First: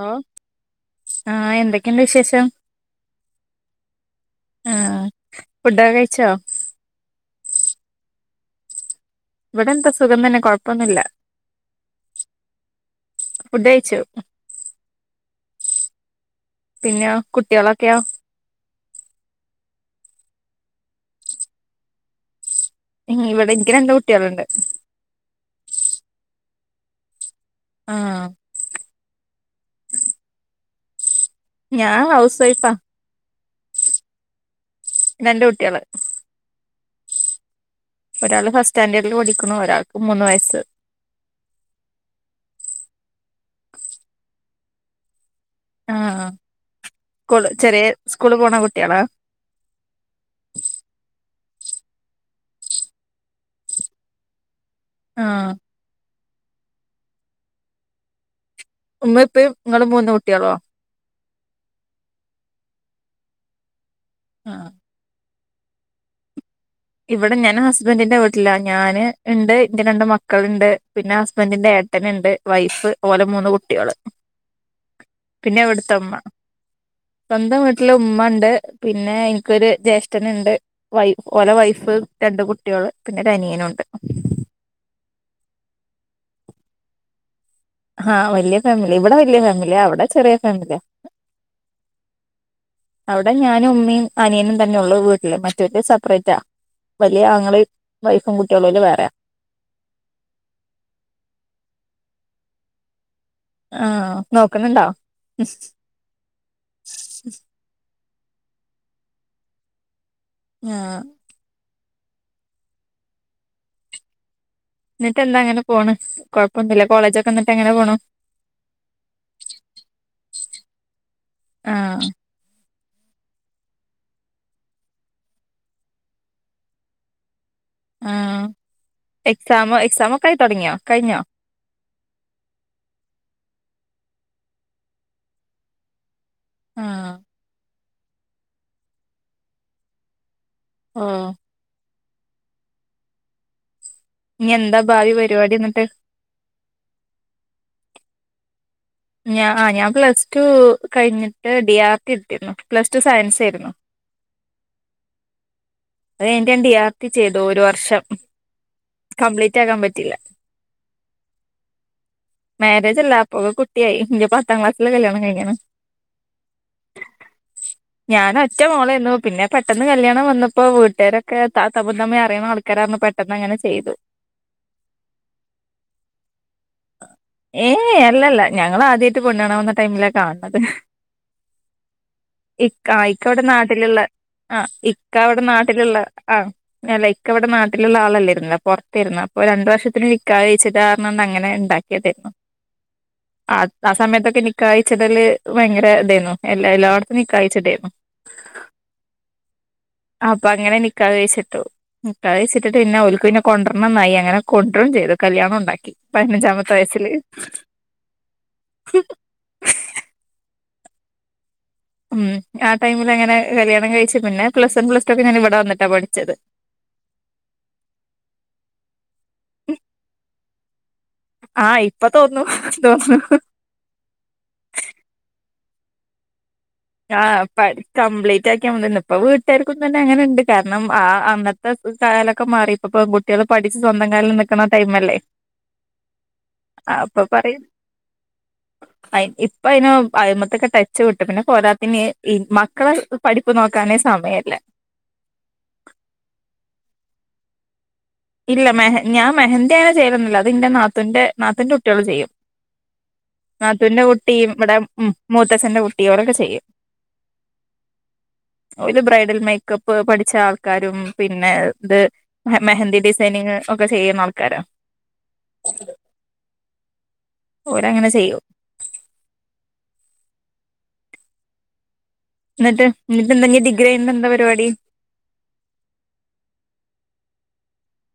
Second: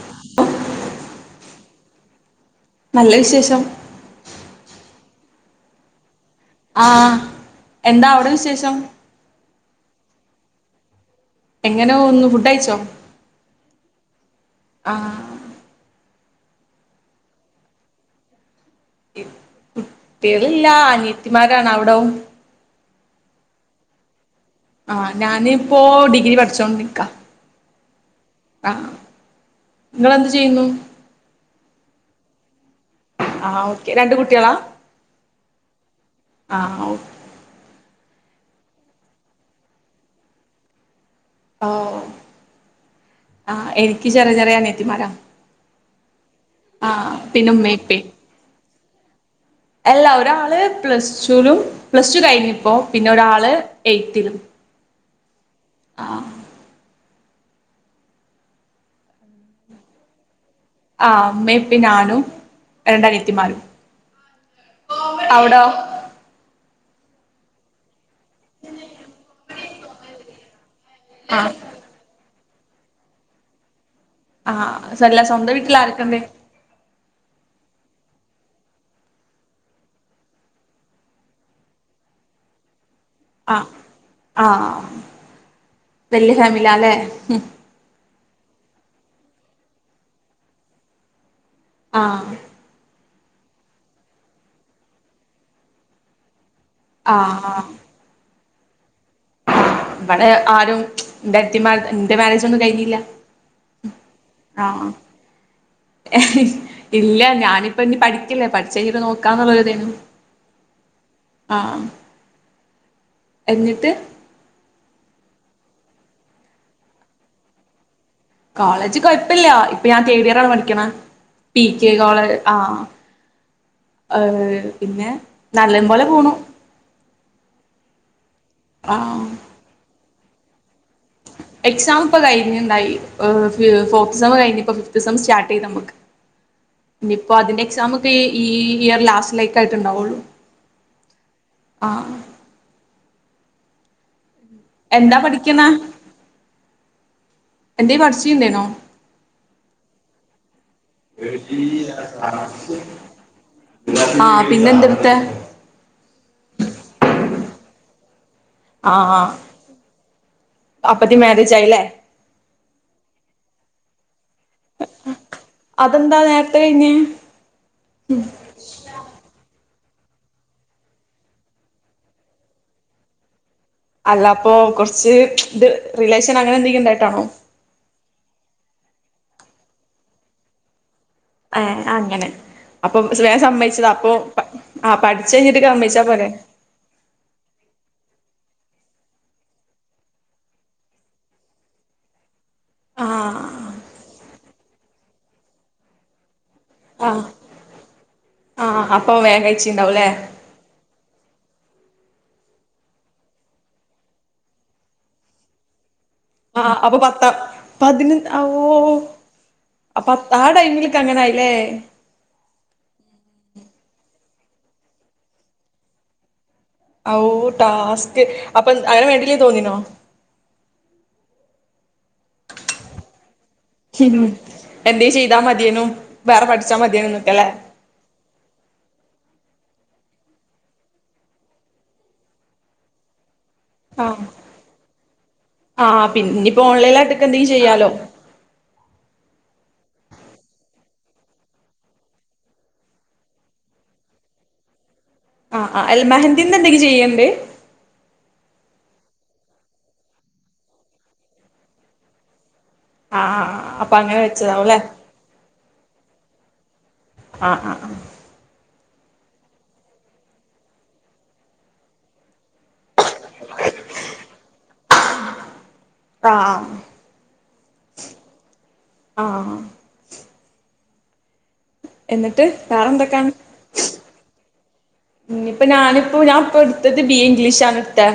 ആഹ്ആഹ് എന്തൊക്കെണ്ട് വിശേഷം നല്ല വിശേഷം ആഹ് ഫുഡൊക്കെ കഴിച്ചോ ആഹ് എന്താ അവിടെ വിശേഷം ഇവിടെന്താ സുഖം തന്നെ കോഴപ്പൊന്നുല്ല എങ്ങനെ പോവുന്നു ഫുഡ് കഴിച്ചോ ഫുഡ് കഴിച്ചു ആഹ് പിന്നെ കുട്യളൊക്കെയോ കുട്ടിക്കൾ ഇല്ല അനിയത്തിമാരാണ് അവിടോ ഏഹ് ഇവിടെ ഇനിക്ക് രണ്ട് കുട്ടിക്കളുണ്ട് ആഹ് ഞാനിപ്പോ ഡിഗ്രി പഠിച്ചോണ്ടിരിക്ക ആഹ് ആഹ് ഇങ്ങളെന്ത് ചെയ്യുന്നു ഞാൻ ഹൗസ് വൈഫ ആഹ് ഓക്കെ രണ്ട് കുട്ടിക്കള രണ്ട് കുട്ടികള് ആഹ് ഓ ഒരാൾ ഫസ്റ്റ് സ്റ്റാൻഡേർഡ്ൽ പഠിക്കുന്നു ഒരാൾക്ക് മൂന്ന് വയസ്സ് ഓ ആഹ് എനിക്ക് ചെറിയ ചെറിയ അനിയത്തിമാരാ ആഹ് ആഹ് സ്കൂൾ പിന്നെ ഉമ്മേം ചെറിയേ ഉപ്പേം സ്കൂള് പോണ കുട്യാളാ അല്ല ഒരാള് പ്ലസ് ടു ലും പ്ലസ് ടു കഴിഞ്ഞിപ്പോ പിന്നോരാള് എയ്ത്തിലും ആഹ് ആഹ് ഉമ്മയുപ്പയും ഇങ്ങള് മൂന്ന് കുട്യാളോ ആഹ് ഉമ്മയും ഉപ്പയും ഞാനും രണ്ട് അനത്തിമാരും ആഹ് [inaudible] ഇവിടെ ഞാൻ ഹസ്ബൻറിന്റെ വീട്ടില ഞൻ ഇണ്ട് ഇന്റെ രണ്ട് മക്കള്ണ്ട് പിന്നെ ആഹ് ഹസ്ബൻഡറിന്റെ ഏ ട്ടന്ണ്ട് വൈഫ് ഓലെ മൂന്ന് കുട്ടിള് ആഹ് സല്ല സ്വന്തം വീട്ടിൽ ആർക്കണ്ട് സ്വന്തം വീട്ടില് ഉമ്മ ഉണ്ട് പിന്നെ ഇന്ക്കൊരു ജ്യേഷ്ഠന്ണ്ട് വൈഫ് ഓല വൈഫ ഫ് രണ്ട് കുട്ടികള് പിന്നെ ആഹ് ഒരനിയനുണ്ട് ആഹ് വല്യ ഫാമിലി അല്ലേ ആഹ് വല്യയ ഫാമിലി ഇവിടെ വലിയ ഫാമിലിയ അവിടെ ചെറിയ ഫാമിലിയാ ആഹ് അവിടെ ഞാനും ഉമ്മിം അനിയനും തന്നെ ഉള്ളൂ വീട്ടില് മറ്റൊര് സെപ്പറേറ്റാ വലിയ ആഹ് ആങ്ങളിം വൈഫും കുട്ടികളും ഓല് വേറെയാ ഇവിടെ ആരും ഏട്ടത്തിമാർ എന്റെ മാരേജ് ഒന്നും കഴിഞ്ഞില്ല ആഹ് നോക്കുന്നുണ്ടോ ഏഹ് ഇല്ല ഞാനിപ്പോ ഇനി പഠിക്കലേ പഠിച്ചഴിഞ്ഞിട്ട് നോക്കാന്നുള്ളരുതെയ്നി ആഹ് ആഹ് എന്നിട്ട് എന്നിട്ട് എന്താ അങ്ങന പോണ് കുഴപ്പൊന്നില്ല കോളേജ് ഒക്കെ എന്നിട്ട് എങ്ങനെ പോണു കോളേജ് കോയഴപ്പല്ല്യ ഇപ്പ ഞാൻ തേർഡ് ഇയർ ആ പഠിക്കണേ പി കെ ആഹ് കോളേ ആഹ് ഏഹ് പിന്നെ നല്ലം പോലെ പോണു ആഹ് ആഹ് എക്സാമ് എക്സാമ ഒക്കെ ആയി തുടങ്ങിയോ കഴിഞ്ഞോ. എക്സാം ഇപ്പൊ കഴിഞ്ഞുണ്ടായി ഫോർത്ത് സം കഴിഞ്ഞ ഇപ്പ ഫിഫ്ത്ത് സം സ്റ്റാർട്ട് ചെയ്ത് നമ്മക്ക് [inaudible] ആഹ് ഇനിയിപ്പോ അതിന്റെ എക്സാമ് ഒക്കെ ഈ ഇയർ ലാസ്റ്റ് ലേക്ക് ആയിട്ട് ഉണ്ടാവുള്ളു. ആഹ് ആഹ് ഇഞ്ഞി എന്താ ഭാവി എന്താ പരിപാടി പഠിക്കുന്ന എന്നിട്ട് എന്ത്യ പഠിച്‌ണ്ടേനോ. ഞാ ആ ഞാൻ പ്ലസ് ടു കഴിഞ്ഞിട്ട് ഡി ആർ കെ എട്ത്തിര്ന്നു പ്ലസ് ടു സയൻസ് ഏഴ്രുന്നു. ആഹ് പിന്നെ എന്തെടുത്തെ അത് കഴിഞ്ഞ്ഡിയാർ കെ ചെയ്തു ഒരു വർഷം. ആഹ് കംപ്ലീറ്റ് ആക്കാൻ പറ്റിയില്ല ആഅപ്പത്തി മാരേജ ആയില്ലേ മാരേജ് അല്ല അപ്പൊ കുട്ട്യായി ഇന്റെ പത്താം ക്ലാസ്സിൽ കല്യാണം കഴിഞിണ് അതെന്താ നേരത്തെ കഴിഞ്ഞേ ഞാനാ ഒറ്റ മോളേന്നു പിന്നെ പെട്ടെന്ന് കല്യാണം വന്നപ്പോ വീട്ടാരൊക്കെ [unintelligible] അറിയണ ആൾക്കാര. പെട്ടന്ന് അങ്ങനെ ചെയ്തു അല്ല അപ്പൊ കുറച്ച് ഇത് റിലേഷൻ അങ്ങനെ എന്തെങ്കിലും ഉണ്ടായിട്ടാണോ ഏയ് അല്ലല്ല ഞങ്ങള് ആദ്യയിട്ട് പെണ്ണാണ്ണാൻ ടൈമിലാ കാൺണ്ണത് ഏഹ് അങ്ങനെ ഇക്ക അപ്പൊ ഇക്ക വേഗം ഇവിടെ സമ്മതിച്ചതാ നാട്ടിലുള്ള അപ്പൊ ആ ഇക്ക പഠിച്ച് ഇവിടെ കഴിഞ്ഞിട്ട് നാട്ടിലുള്ള സമ്മതിച്ചാ പോരെ ആ അല്ല ഇക്ക ഇവിടെ നാട്ടിലുള്ള ആളല്ലെർന്നു പുറത്ത് ഏർന്നു അപ്പൊ രണ്ടു വർഷത്തിന് നിക്കാഹ് കഴിച് കാരണം അങ്ങനെ ഇണ്ടാ ക്കിയതായിരുന്നു ആഹ് ആ അസമയത്തൊക്കെ നിക്കാഹ് കഴിച്ചിടൽ ഭയങ്കര ഇതായിരുന്നു എല്ലാ എല്ലായിടത്തു ആ നിക്കാഹ് കയിച്ട്ടായിരുന്നു. ആഹ് അപ്പം വേഗം കഴിച്ചീ ഇണ്ടാവുംലേ അപ്പൊ അങ്ങനെ നിക്കാഹ് കഴിച്ചിട്ടു. നിക്കാഹ് കഴിച്ചിട്ട് ട്ട് പിന്നെ ഓല്ക് പിന്നെ കൊണ്ടരണം ന്നായി അങ്ങനെ കൊണ്ടുറും ചെയ്തു കല്ല്യാന്നും ഉണ്ടാക്കി. പതിനഞ്ചാമത്തെ ആഹ് അപ്പൊ വയസ്സില് പത്താം പതിനൊന്ന് അ ഓ അപ്പൊ പ്പാ ടൈം ക്കങ്ങനയില്ലേ ഉം ആഹ് ടൈമിൽ അങ്ങന കല്യാണം കഴിച്ചു പിന്നെ പ്ലസ് വൺ പ്ലസ് ടു ഒക്കെ ഞാൻ ഇവിടെ വന്നിട്ടാ പഠിച്ചത് ഔ ടാസ്ക് അപ്പൊ അങ്ങനെ വേണ്ടല്ലേ തോന്നിനോ ആഹ് ഇപ്പ തോന്നുന്നു തോന്നുന്നു ചിനു എന്ത ചെയ്താ മതിയേനു വേറെ പഠിച്ചാ മതി ആഹ് പടി കംപ്ലീറ്റ് ആക്കിയാ വന്ന് ഇപ്പ വീട്ടുകാർക്കും തന്നെ അങ്ങനെണ്ട് കാരണം ആഹ് അന്നത്തെ കാലൊക്കെ മാറിപ്പപ്പോ- കുട്ടിയാൾ പഠിച്ചു സ്വന്തം ആഹ് കാലിൽ നക്കണ ടൈമല്ലേ ആഹ് പിന്നെപ്പോ അപ്പൊ ഓൺലൈനായിട്ടൊക്കെ എന്തെങ്കിലും പറയിം ചെയ്യാലോ അഹ് ഇപ്പ അതിനന് അയ്മത്തൊക്കെ ടച്ച് വിട്ടിക്കൻ പിന്നെ പോരാത്ത പിന്ന മക്കളെ പഠിപ്പ് നോക്കാനേ സമയല്ല ആഹ് ആഹ് അൽ മഹന്തിന്ന് എന്തെങ്കിലും ചെയ്യൽണ്ട് ഇല്ല മെഹൻ ഞാൻെഹന്ദതിയങ്ങനെ ചെയ്യലൊന്നുല്ല അത് ഇന്റെ ന്റെ നാത്തിന്റെ കുട്ടികള് ചെയ്യും ആഹ് ആഹ് അപ്പൊ നാത്തൂന്റെ അങ്ങനെ കുട്ടിയും ഇവിടെ വെച്ചതാവുംല്ലേ മൂത്തച്ഛൻ്റെ കുട്ടിയും ഓരൊക്കെ ചെയ്യും ആഹ് അഹ് ഓല് ബ്രൈഡൽ മേക്കപ്പ് പഠിച്ച ആൾക്കാരും പിന്നെ ഇ മെഹന്ദീ ഡിസൈനിങ് ഒക്കെ ചെയ്യുന്ന ആൾക്കാരാ ആഹ് ഓരങ്ങനെ ചെയ്യും ആഹ് എന്നിട്ട് ന്നിട്ട് ന്നിട്ട് വേറെന്തൊക്കാണ് എന്തെ ഞ്ഞി ഡിഗ്രി കഴിഞ്ഞിട്ട് ന്താ പരിപാടി ഇയിപ്പ ഞാനിപ്പോ ഞാൻപ്പൊ എടുത്തത് ബി എ ഇംഗ്ലീഷണ് ഇട് ത്ത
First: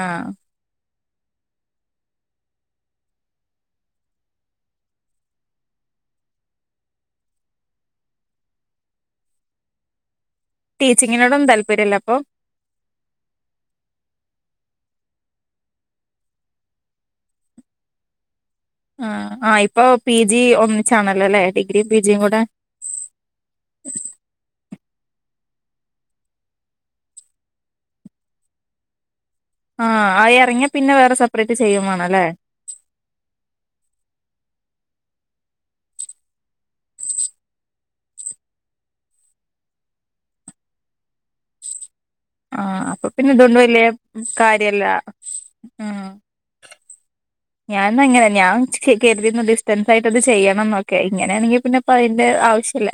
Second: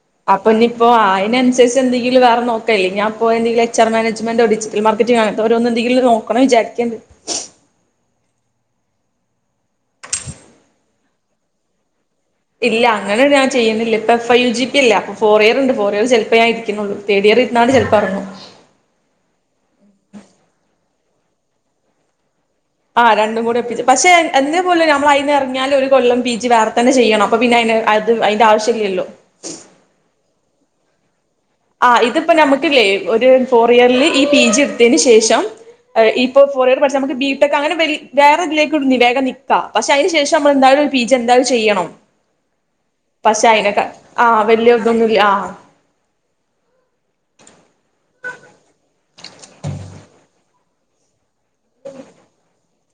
ആഹ് അപ്പ ഇനിയിപ്പോ അതിനനുസരിച്ച് എന്തെങ്കില വേറെ നോക്കല്ലേ ഞാൻപ്പോ എന്തെങ്കിലു എച് ആർ മനജ്‍മെന്റോ ഡിജി - റ്റൽ മാർക്കറ്റിങ്ങോ അവരോന്തെങ്കിലൊ നോക്കണ വിചാരിക്കണ്ട് [inaudible] ടീച്ചിങ്ങിനോടൊന്നും താല്പര്യല്ലേ അപ്പൊ? ഇല്ല അങ്ങനെ ഞാൻ ചെയ്യുന്നില്ല ഇപ്പൊ ഫൈവ് ജി പി അല്ല അപ്പൊ ഫോർ ഇയർണ്ട് ഫോർ ഇയർ ചിലപ്പോ ഞാൻ ഇരിക്കുന്നുള്ളൂ തേടിയറീരുന്നാലും ചെലപ്പാറ ങ്ങും ആഹ് ആഹ് ഇപ്പൊ പി ജി ഒന്നിച്ചാണല്ലോ അല്ലെ ഡിഗ്രിയും പി ജിയും കൂടെ ആഹ് രണ്ടും കൂടി എപ്പിച്ചു പക്ഷെ എന്തേ പോലെ നമ്മൾ അയിന്ന ഇറങ്ങിയാല ഒരു കൊല്ലം പി ജി വേറെ തന്നെ ചെയ്യണം അപ്പ പിന്നെ അ- അത് അയിന്റെ ആവശ്യല്ലല്ലോ ആഹ് അയി ഇറങ്ങിയ പിന്നെ വേറെ സ - ആഹ് ഇതിപ്പോ നമുക്കല്ലേ ഒരു ഫോർ ഇയറില് ഈ പി ജി എടുത്തതിനന് ശേഷം ഇപ്പോ ഫോർ ഇയർ പഠിച്ചാ നമുക്ക് ബിടെക് അങ്ങനെ വ വേറെ ഇതിലേക്ക് ഇടുന്ന വേഗം നിക്കാം പക്ഷെ അതിന ശേഷം നമ്മൾ എന്തായാലും ഒരു പിജി നമ്മള് എന്താലും ചെയ്യണം ആഹ് അപ്പൊ പിന്നെ പക്ഷെ ഇതൊണ്ട് വല്യാ അതിനൊക്കെ ആ വലിയ കാര്യല്ല ഇതൊന്നുമില്ല ആ ഉം ഞാൻന്നങ്ങനെ ഞാൻ കരുതിരുന്ന ഡിസ്റ്റൻസ് ആയിട്ട്ത് ചെയ്യണം എന്നൊക്കെ ഇങ്ങനെയാണെങ്കി പിന്നെ പ്പായിന്റെ ആവശ്യല്ല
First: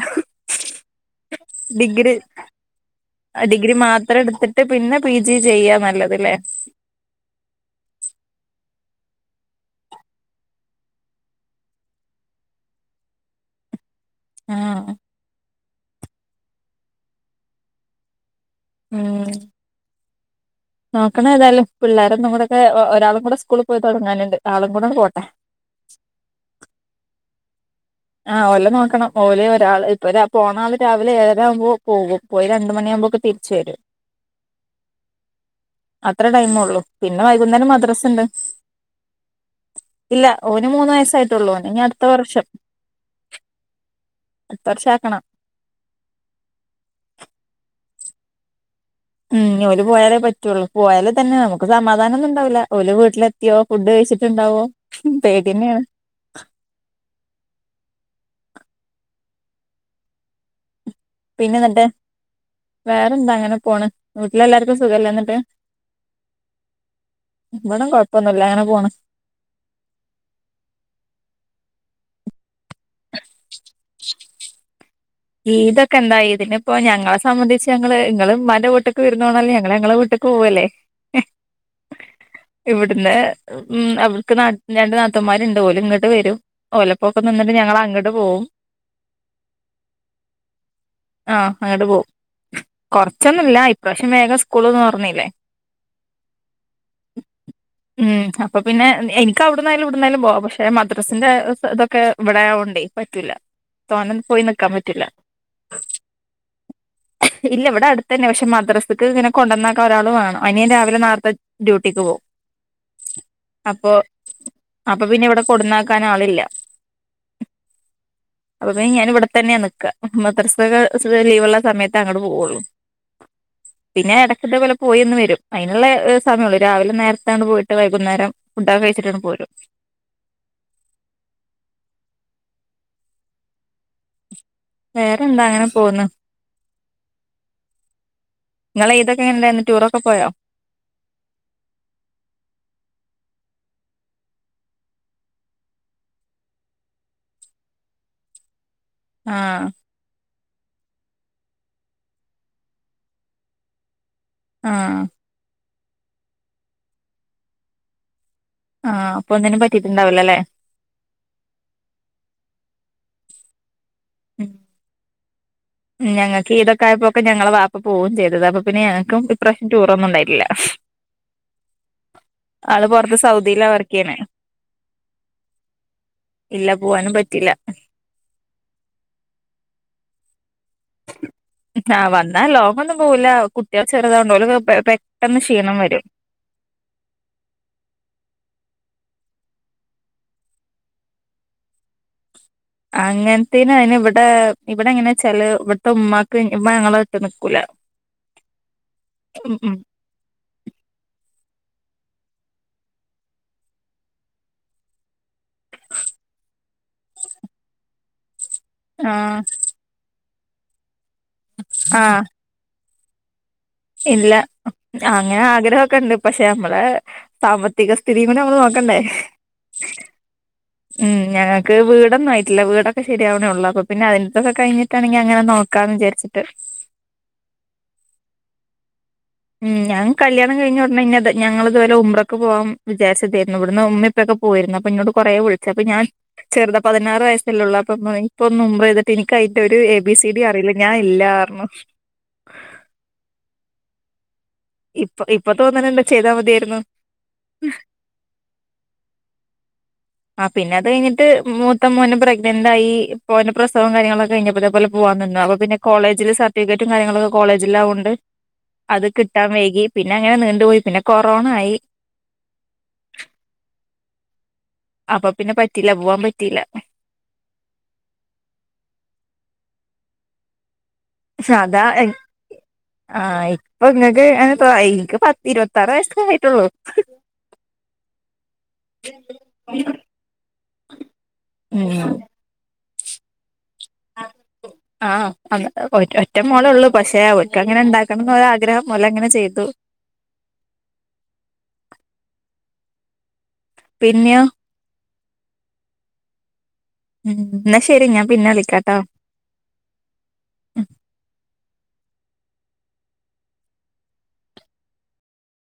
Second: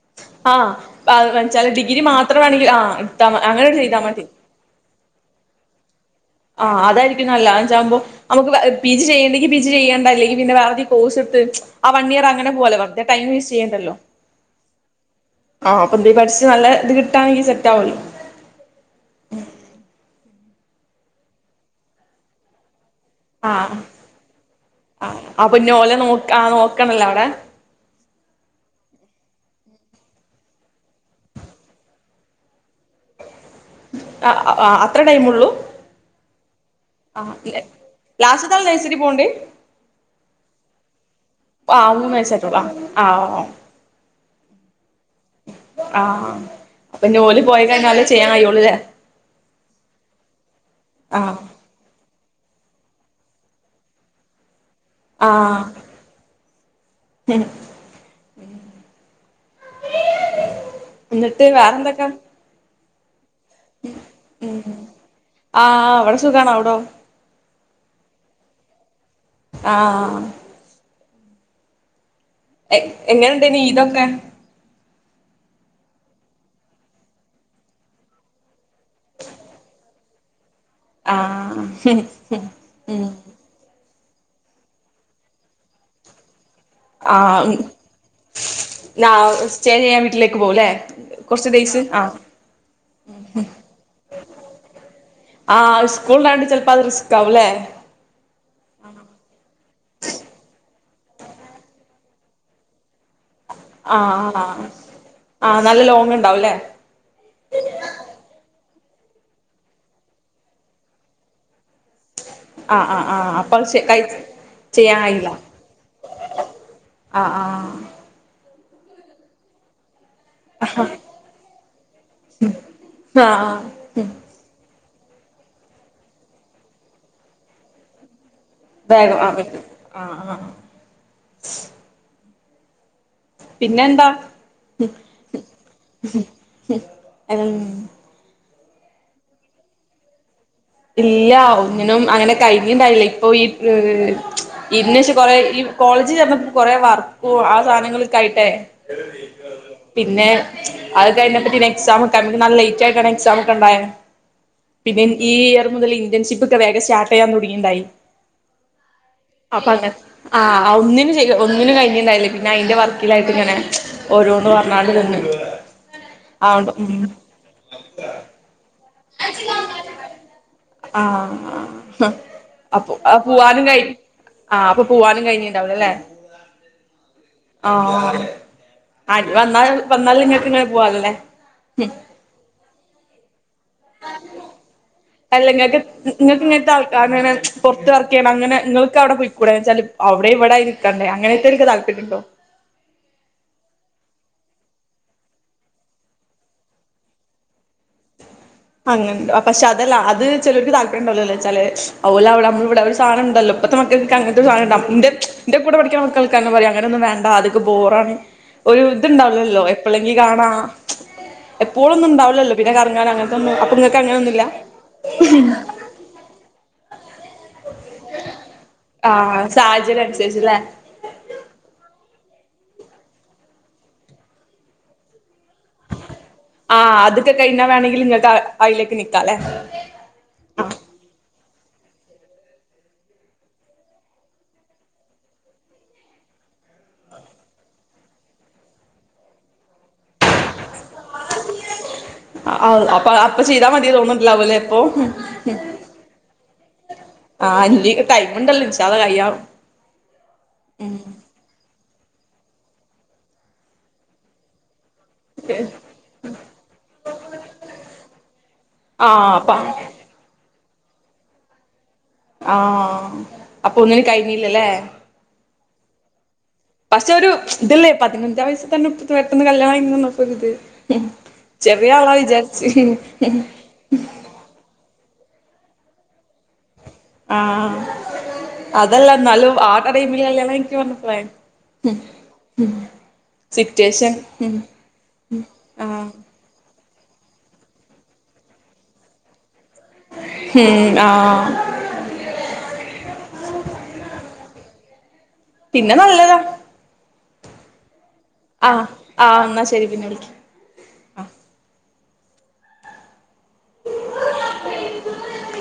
ആഹ് അഹ് വെച്ചാല് ഡിഗ്രി മാത്രമാണെങ്കിൽ ആഹ് ഇടതാ അങ്ങന ഡിഗ്രി ചെയ്താൽ മാത്രം മതി എടുത്തിട്ട് പിന്നെ പി ജി ചെയ്യാ നല്ലത്ല്ലേ ആഹ് അതായിരിക്ക നല്ല അതാവുമ്പോ നമുക്ക് പി ജി ചെയ്യേണ്ടെങ്കി പി ജി ചെയ്യേണ്ട അല്ലെങ്കിൽ പിന്നെ വെറതെ കോ്സ്ടുത്ത് ആ വൺ ഇയർ അങ്ങനെ പോവാലോ പിന്നെ ടൈം വേസ്റ്റ് ചെയ്യേണ്ടല്ലോ ആഹ് ആഹ് അപ്പ ഇ പഠിച്ചച്ച് നല്ല ഇത് കിട്ടാണെങ്കിൽ സെറ്റ് ആവല്ലോ ഉം നോക്കണ ഏതായാലും പിള്ളാര ഒന്നും കൂടെക്കെ ഒരാളും കൂടെ സ്കൂളിൽ പോയി തുടങ്ങാനുണ്ട് ആളും കൂടൊണ് പോട്ടെ ആപ്പഞ്ഞെ ഓലെ നോക്ക ആഹ് നോക്കണല്ലോ അവിടെ ആഹ് ഒല നോക്കണം ഓലെ ഒരാൾ ഇപ്പൊ പോണ ആള് രാവിലെ ഏഴര ആകുമ്പോ പോകും പോയി രണ്ട് മണിയാവുമ്പോക്ക തിരിച്ച വരും ആഹ് അത്ര ടൈമോളളു അത്ര ടൈമേ ഒള്ളു പിന്നെ വൈകുന്നേരം മദ്റസ ഉണ്ട് ലാസ്റ്റ്ത്തെ ആള് നഴ്സറി പോവ്ണ്ട് ഇല്ല ഓന് മുന്ന് വയസ്സായിട്ടുള്ളൂ ഓന് ഇനി അടുത്ത വർഷം ആഹ് അടുത്തവർഷം ആക്കണം ആഹ് അപ്പോഞ്ഞ് ഓല് പോയി കഴിഞ്ഞാലെള്ളു ചെയ്യാൻ കയ്യൊള്ളുലെ മം ഇഞ് ഓല് പോയാലെ പറ്റുള്ളൂ പോയാലേ ആ തന്നെ നമു സമാധാനൊന്നും ഉണ്ടാവില്ല ഓല് വീട്ടിലത്തിയ ഫുഡ് കഴിച്ചിട്ടുണ്ടാവോ? ആഹ് പേടിന്നെയാണ് പിന്നെ എന്നിട്ട് വേറെന്താ അങ്ങനെ പോണ് വീട്ടില് എല്ലാർക്കും സുഖല്ലെ ഇന്ന്ട്ട് ആടോ ഇവിട കുഴപ്പന്നുല്ല അങ്ങനെ പോണ് ആഹ് എങ്ങനെയുണ്ട് ഈദ് ഒക്കെ ഈദ്ഒക്കെ എന്തായിഇതിനി ഇപ്പോ ഞങ്ങളെ സംബന്ധിച്ച് ഞങ്ങള് ഇങ്ങള് ഇമാന്റെ വിട്ടക്ക് വിരുന്നോണല്ല ഞങ്ങള ഞങ്ങളെ വിട്ട പോവല്ലാ ആ [unintelligible] ഉം അവർക്ക് രണ്ട് നത്തുൻ മാർ ഉണ്ട് ഓല് ഇങ്ങോട്ട് വരും ആ ഓലപ്പൊക്കെ നിന്നിട്ട് ഞങ്ങള് അങ്ങട്ട് പോവും ഉച്ചരിന്നാല് വീട്ടിലേക്ക് പോകലേ കുറച്ചു ടെയ്സ് ആഹ് കൊറച്ചൊന്നുമില്ല ഇപ്രാവശ്യം വേഗം സ്കൂൾ തുറന്നില്ലെ ആ സ്കൂൾ ഉണ്ടായിണ്ട് ചിലപ്പോൾ അത് റിസ്ക് ആകുല്ലേ ഉം അപ്പൊ പിന്നെ എനിക്ക് അവിടുന്നായാലും ഇവിടുന്നായാലും പോവാം പക്ഷെ മദ്രാസിന്റെ ഇതൊക്കെ ഇവിടെ ആയോണ്ട് പറ്റൂല തോനെ ആഹ് പോയി ആന് നിക്കാൻ പറ്റൂല്ല ആനല്ല ലോങ്ങ്ഉണ്ടാവും ല്ലേ ഇല്ല ഇവിടെ അടുത്തന്നെ പക്ഷെ മദ്രാസക്ക് ഇങ്ങനെ കൊണ്ടുവന്നാക്ക ഒരാൾ വേണം അനിയാൻ രാവിലെ നാർത്തെ ഡ്യൂട്ടിക്ക് പോവും ആഹ് ആഹ് ആഹ് അത് അപ്പൊ കൈ ചെയ്യാൻ അപ്പൊ പിന്നെ കഴിയില്ല ഇവിടെ കൊടുന്നാക്കാൻ ആളില്ല ആഹ് ആഹ് അപ്പൊ ഞാൻ ഇവിടെത്തന്നെ നിക്കാ മദ്രസകൾ ലീവുള്ള സമയത്ത് അങ്ങോട്ട് പോവൊ ഒള്ളൂ ആഹ് ഉം പിന്നെ എടക്കൊക്കെ പോയെന്നു വരും അതിനുള്ള സമയള്ളൂ രാവിലെ നേരത്താണ് പോയിട്ട് വൈകുന്നേരം ഫുഡൊക്കെ വേഗം കഴിച്ചിട്ടാണ് ആഹ് പോരും ആഹ് ആഹ് പിന്നെ എന്താ വേറെന്താ അങ്ങനെ പോക്ന്ന് ഉം ഇങ്ങളെ ഈദ് ഒക്കെ എങ്ങനെ ഇണ്ടായിനും ടൂർ ഒക്കെ പോയോ ഇല്ല ഒന്നിനും അങ്ങനെ കഴിഞ്ഞി ഇണ്ടായില്ല ഇപ്പൊ ഈ ഇന്ന് ഇച്ച് കൊറെേ ഈ കോളേജ് ചെന്നപ്പോ കുറെ വർക്ക് ആ സാധനങ്ങളൊക്കെ ആയിട്ട് ആഹ് പിന്നെ അത് കഴിഞ്ഞിട്ട് എക്സാം ഒക്കെ നല്ല ലൈറ്റ് ആയിട്ടാണ് എക്സാം ഉണ്ടായെ ആഹ് പിന്നെ ഇയർമുതൽ ഇന്റേൺഷിപ്പ് ഒക്കെ വേഗം സ്റ്റാർട്ട് ചെയ്യാൻ തുടങ്ങിണ്ടായി ആ അപ്പൊ ഒന്നിനും പറ്റീട്ടുണ്ടാവല്ലോല്ലേ ആ ഒന്നിനും ചെയ്യ ഒന്നിനും കഴിഞ്ഞിുണ്ടായില്ലേ പിന്നെ അയിന്റെ വർക്കിലായിട്ട് ഇങ്ങനെ ഓരോന്ന് പറഞ്ഞാണ്ട് നിന്ന് ഞങ്ങൾക്ക് ഈദ് ആണ്ട് ഒക്കെ ഉം ആയാപ്പെ ഞങ്ങളെ വാപ്പ പോക്കും ചെയ്ത് അപ്പൊ പിന്നെ ഞങ്ങൾക്കും ഇപ്രാവശ്യം ടൂർ ഒന്നും ഉണ്ടായിട്ടില്ല ആള് പുറത്ത് ആപ്പോപൂവാനും സൗദിയിലാ വർക്ക് കയ്ഞ് ചെയ്യണേ അപ്പെ പുവാനും കഴിഞ്ഞിട്ടുണ്ടാവില്ല ഇല്ല പൂവാനും പറ്റില്ല ആഹ് ഇഞി വന്നാല് വന്നാലല്ലെ ഇങ്ങക്ക് ഇങ്ങന ആഹ് വന്ന ലോങ്ങൊന്നും പോവുല കുട്ട്യാള് ചെറ്താവോണ്ട് ഓലൊന്ന് പെ പെ അല്ല ഇങ്ങക്ക് ത് ഇങ്ങക്ക് ഇങ്ങൻത്താൾക്കാരെന്നേണ് പൊർത്ത് വർക്കെയ്യ്ണെ അങ്ങനെ ഇങ്ങക്ക് ഔടെ പൊയ്ക്കൂടെ ന്നച്ചാല് ഔടെ ഇവടെ ക്കണ്ടെ അങ്ങനെത്തൊര് താൽപര്യണ്ടൊ? അങ്ങൻത്തീന അയ്ന് ഇവടെ ഇവിടെ എങ്ങനെച്ചാല് ഇവിട്ത്തുമ്മാക്ക് ഉമ്മ ഞങ്ങളെ എട്ത്ത് നിക്കൂല അങ്ങനെണ്ടോ ഉം പക്ഷേ ഉം അതല്ല അത് ചെലോൽക്ക് താൽപ്പര്ണ്ടാവുലല്ലോച്ചാല് ഓലവ്ടെ ഞമ്മളവ്ടെ ഒരു സാധനംണ്ടല്ലൊ ഇപ്പത്തെ മക്കക്കോക്കെ അങ്ങൻത്തൊരു സാനണ്ട് ഇന്റെ ഇന്റെ കൂടെ പഠിക്ക്ണ മക്കൾക്ക് അങ്ങനെ പറിം അങ്ങനൊന്നും വേണ്ട അതൊക്കെ ബോറാണ് ഒര് ആഹ് ഇത്ണ്ടാവുല്ലല്ലൊ എപ്പളെങ്കി കാണാ എപ്പോഴൊന്നും ആഹ് ഇണ്ടാവില്ലല്ലൊ പിന്നെ കറങ്ങാൻ അങ്ങനെ അപ്പങ്ങക്ക് അങ്ങനൊന്നുല്ല ക്കണ്ട് പക്ഷേ ഞമ്മളേ സാമ്പത്തിക സ്ഥിതിം കൂടെ ഞമ്മള് നോക്കണ്ടെ തെജ്ലെ ഉം ഞങ്ങക് വീടൊന്നായ്റ്റില്ല വീടൊക്കെ ശരിയാവ്ണെ ഒള്ളു അപ്പോ പിന്നെ അതിന്റെ ഇതൊക്കെ കഴ്ഞ്ഞ് ക്കാണെങ്കി അങ്ങനെ നോക്കാന്ന് വിജാര്ച്ട്ട് ആഹ് അതൊക്കെ കഴിഞ്ഞ വേണങ്കി ഇങ്ങക്ക് അയ്ലേക്ക് നി ഉം ഞാൻ കല്യാണം കഴിഞ്ഞ ഉടനെ ഇന്നെ ഇത് ഞങ്ങള് ഇത് വരെ ഉംറക്ക് പോവാൻ വിജാരിച്ചെ തേന്നു ഇവട്ന്ന് ഉമ്മി ഉപ്പൊക്കെ പോയിര്ന്നു അപ്പൊ ഇന്നോട് കൊറെ വി ചപ്പൊ ഞാൻ ചെർതാ പതിനാറ് വയസ്സല്ലൊള്ളു അപ്പൊ ഇപ്പൊന്നും ഉംറയ്ത്ട്ട് ഇൻക്കയ്ന്റെ ഒര് എ ബി സി ഡി അറീല്ല ഞാ ഇല്ലാ അർഞു അഹ് അപ്പ അപ്പ ചെയ്താ മതി തോന്ന്ണ്ടാവും ലെ ഓ ഇപ്പൊ ഇപ്പൊ തോന്നുന്നുണ്ട് ചെയ്താ മതിയായിരുന്നു ആഹ് ഇഞ് ടൈമ്ണ്ടല്ലൊ ഇൻഷാ അള്ളാഹ് കയാം ആഹ് പിന്നത് കഴ്ഞ്ഞ്ട്ട് മൂത്ത മോന് പ്രഗ്നന്റായി ഇപ്പൊന്റെ പ്രസവം കാര്യങ്ങളൊക്കെ കഴിഞ്ഞപ്പൊ ഇതെ പോലെ പോവാന്നർഞു അപ്പ പിന്നെ കോളേജില് സർട്ടിഫികറ്റും കാര്യങ്ങളൊക്കെ കോളേജിലാവോണ്ട് അത് ആഹ് കിട്ടാൻ അപ്പ വൈകി പിന്നങ്ങനെ നീണ്ട്പോയി പിന്നെ കൊറോണായി ആഹ് അപ്പൊ ഒന്നിനും കഴിഞ്ഞീലലെ അപ്പ പിന്നെ പറ്റീല്ല പോവാൻ പറ്റീല പക്ഷേ ഒര് ഇതില്ലെ പതിനഞ്ചാം വയസ്സിതന്നെ പെട്ടന്ന് കല്യാണം കഴിഞന്നപ്പൊര്ത് ഉം അതാ ചെറിയ ആളാ വിജാര്ച്ച് പ്പങ്ങക്ക് അൻ ഇൻക്ക് പത്തി ഇരുപത്താറ് വയസ്സായിട്ടൊള്ളു ആഹ് അതെല്ല ഇന്നാലും ആഹ് ട്ടൈമില് കല്ല്യണം കയ്ക്ക പർഞപ്പളെ ഉം സിറ്റ്വേഷൻ ആ അന്ന് ആഹ് ഒറ്റ ഒറ്റ മോളൊള്ളു പഷെ ഓൽക്കങ്ങനെ ഇണ്ടാക്കണം ഇന്നൊരാഗ്രഹം ഓലങ്ങനെ ചെയ്തു ഹേ ആഹ് പിന്ന്യോ പിന്നെ നല്ലതാ ഉം ന്നാ ശെരി ഞാൻ പിന്നെ ആഹ് വിളിക്കാട്ടൊ ആഹ് ഇന്നാ ശെരി പിന്നെ വിളിക്കാ [unintelligible]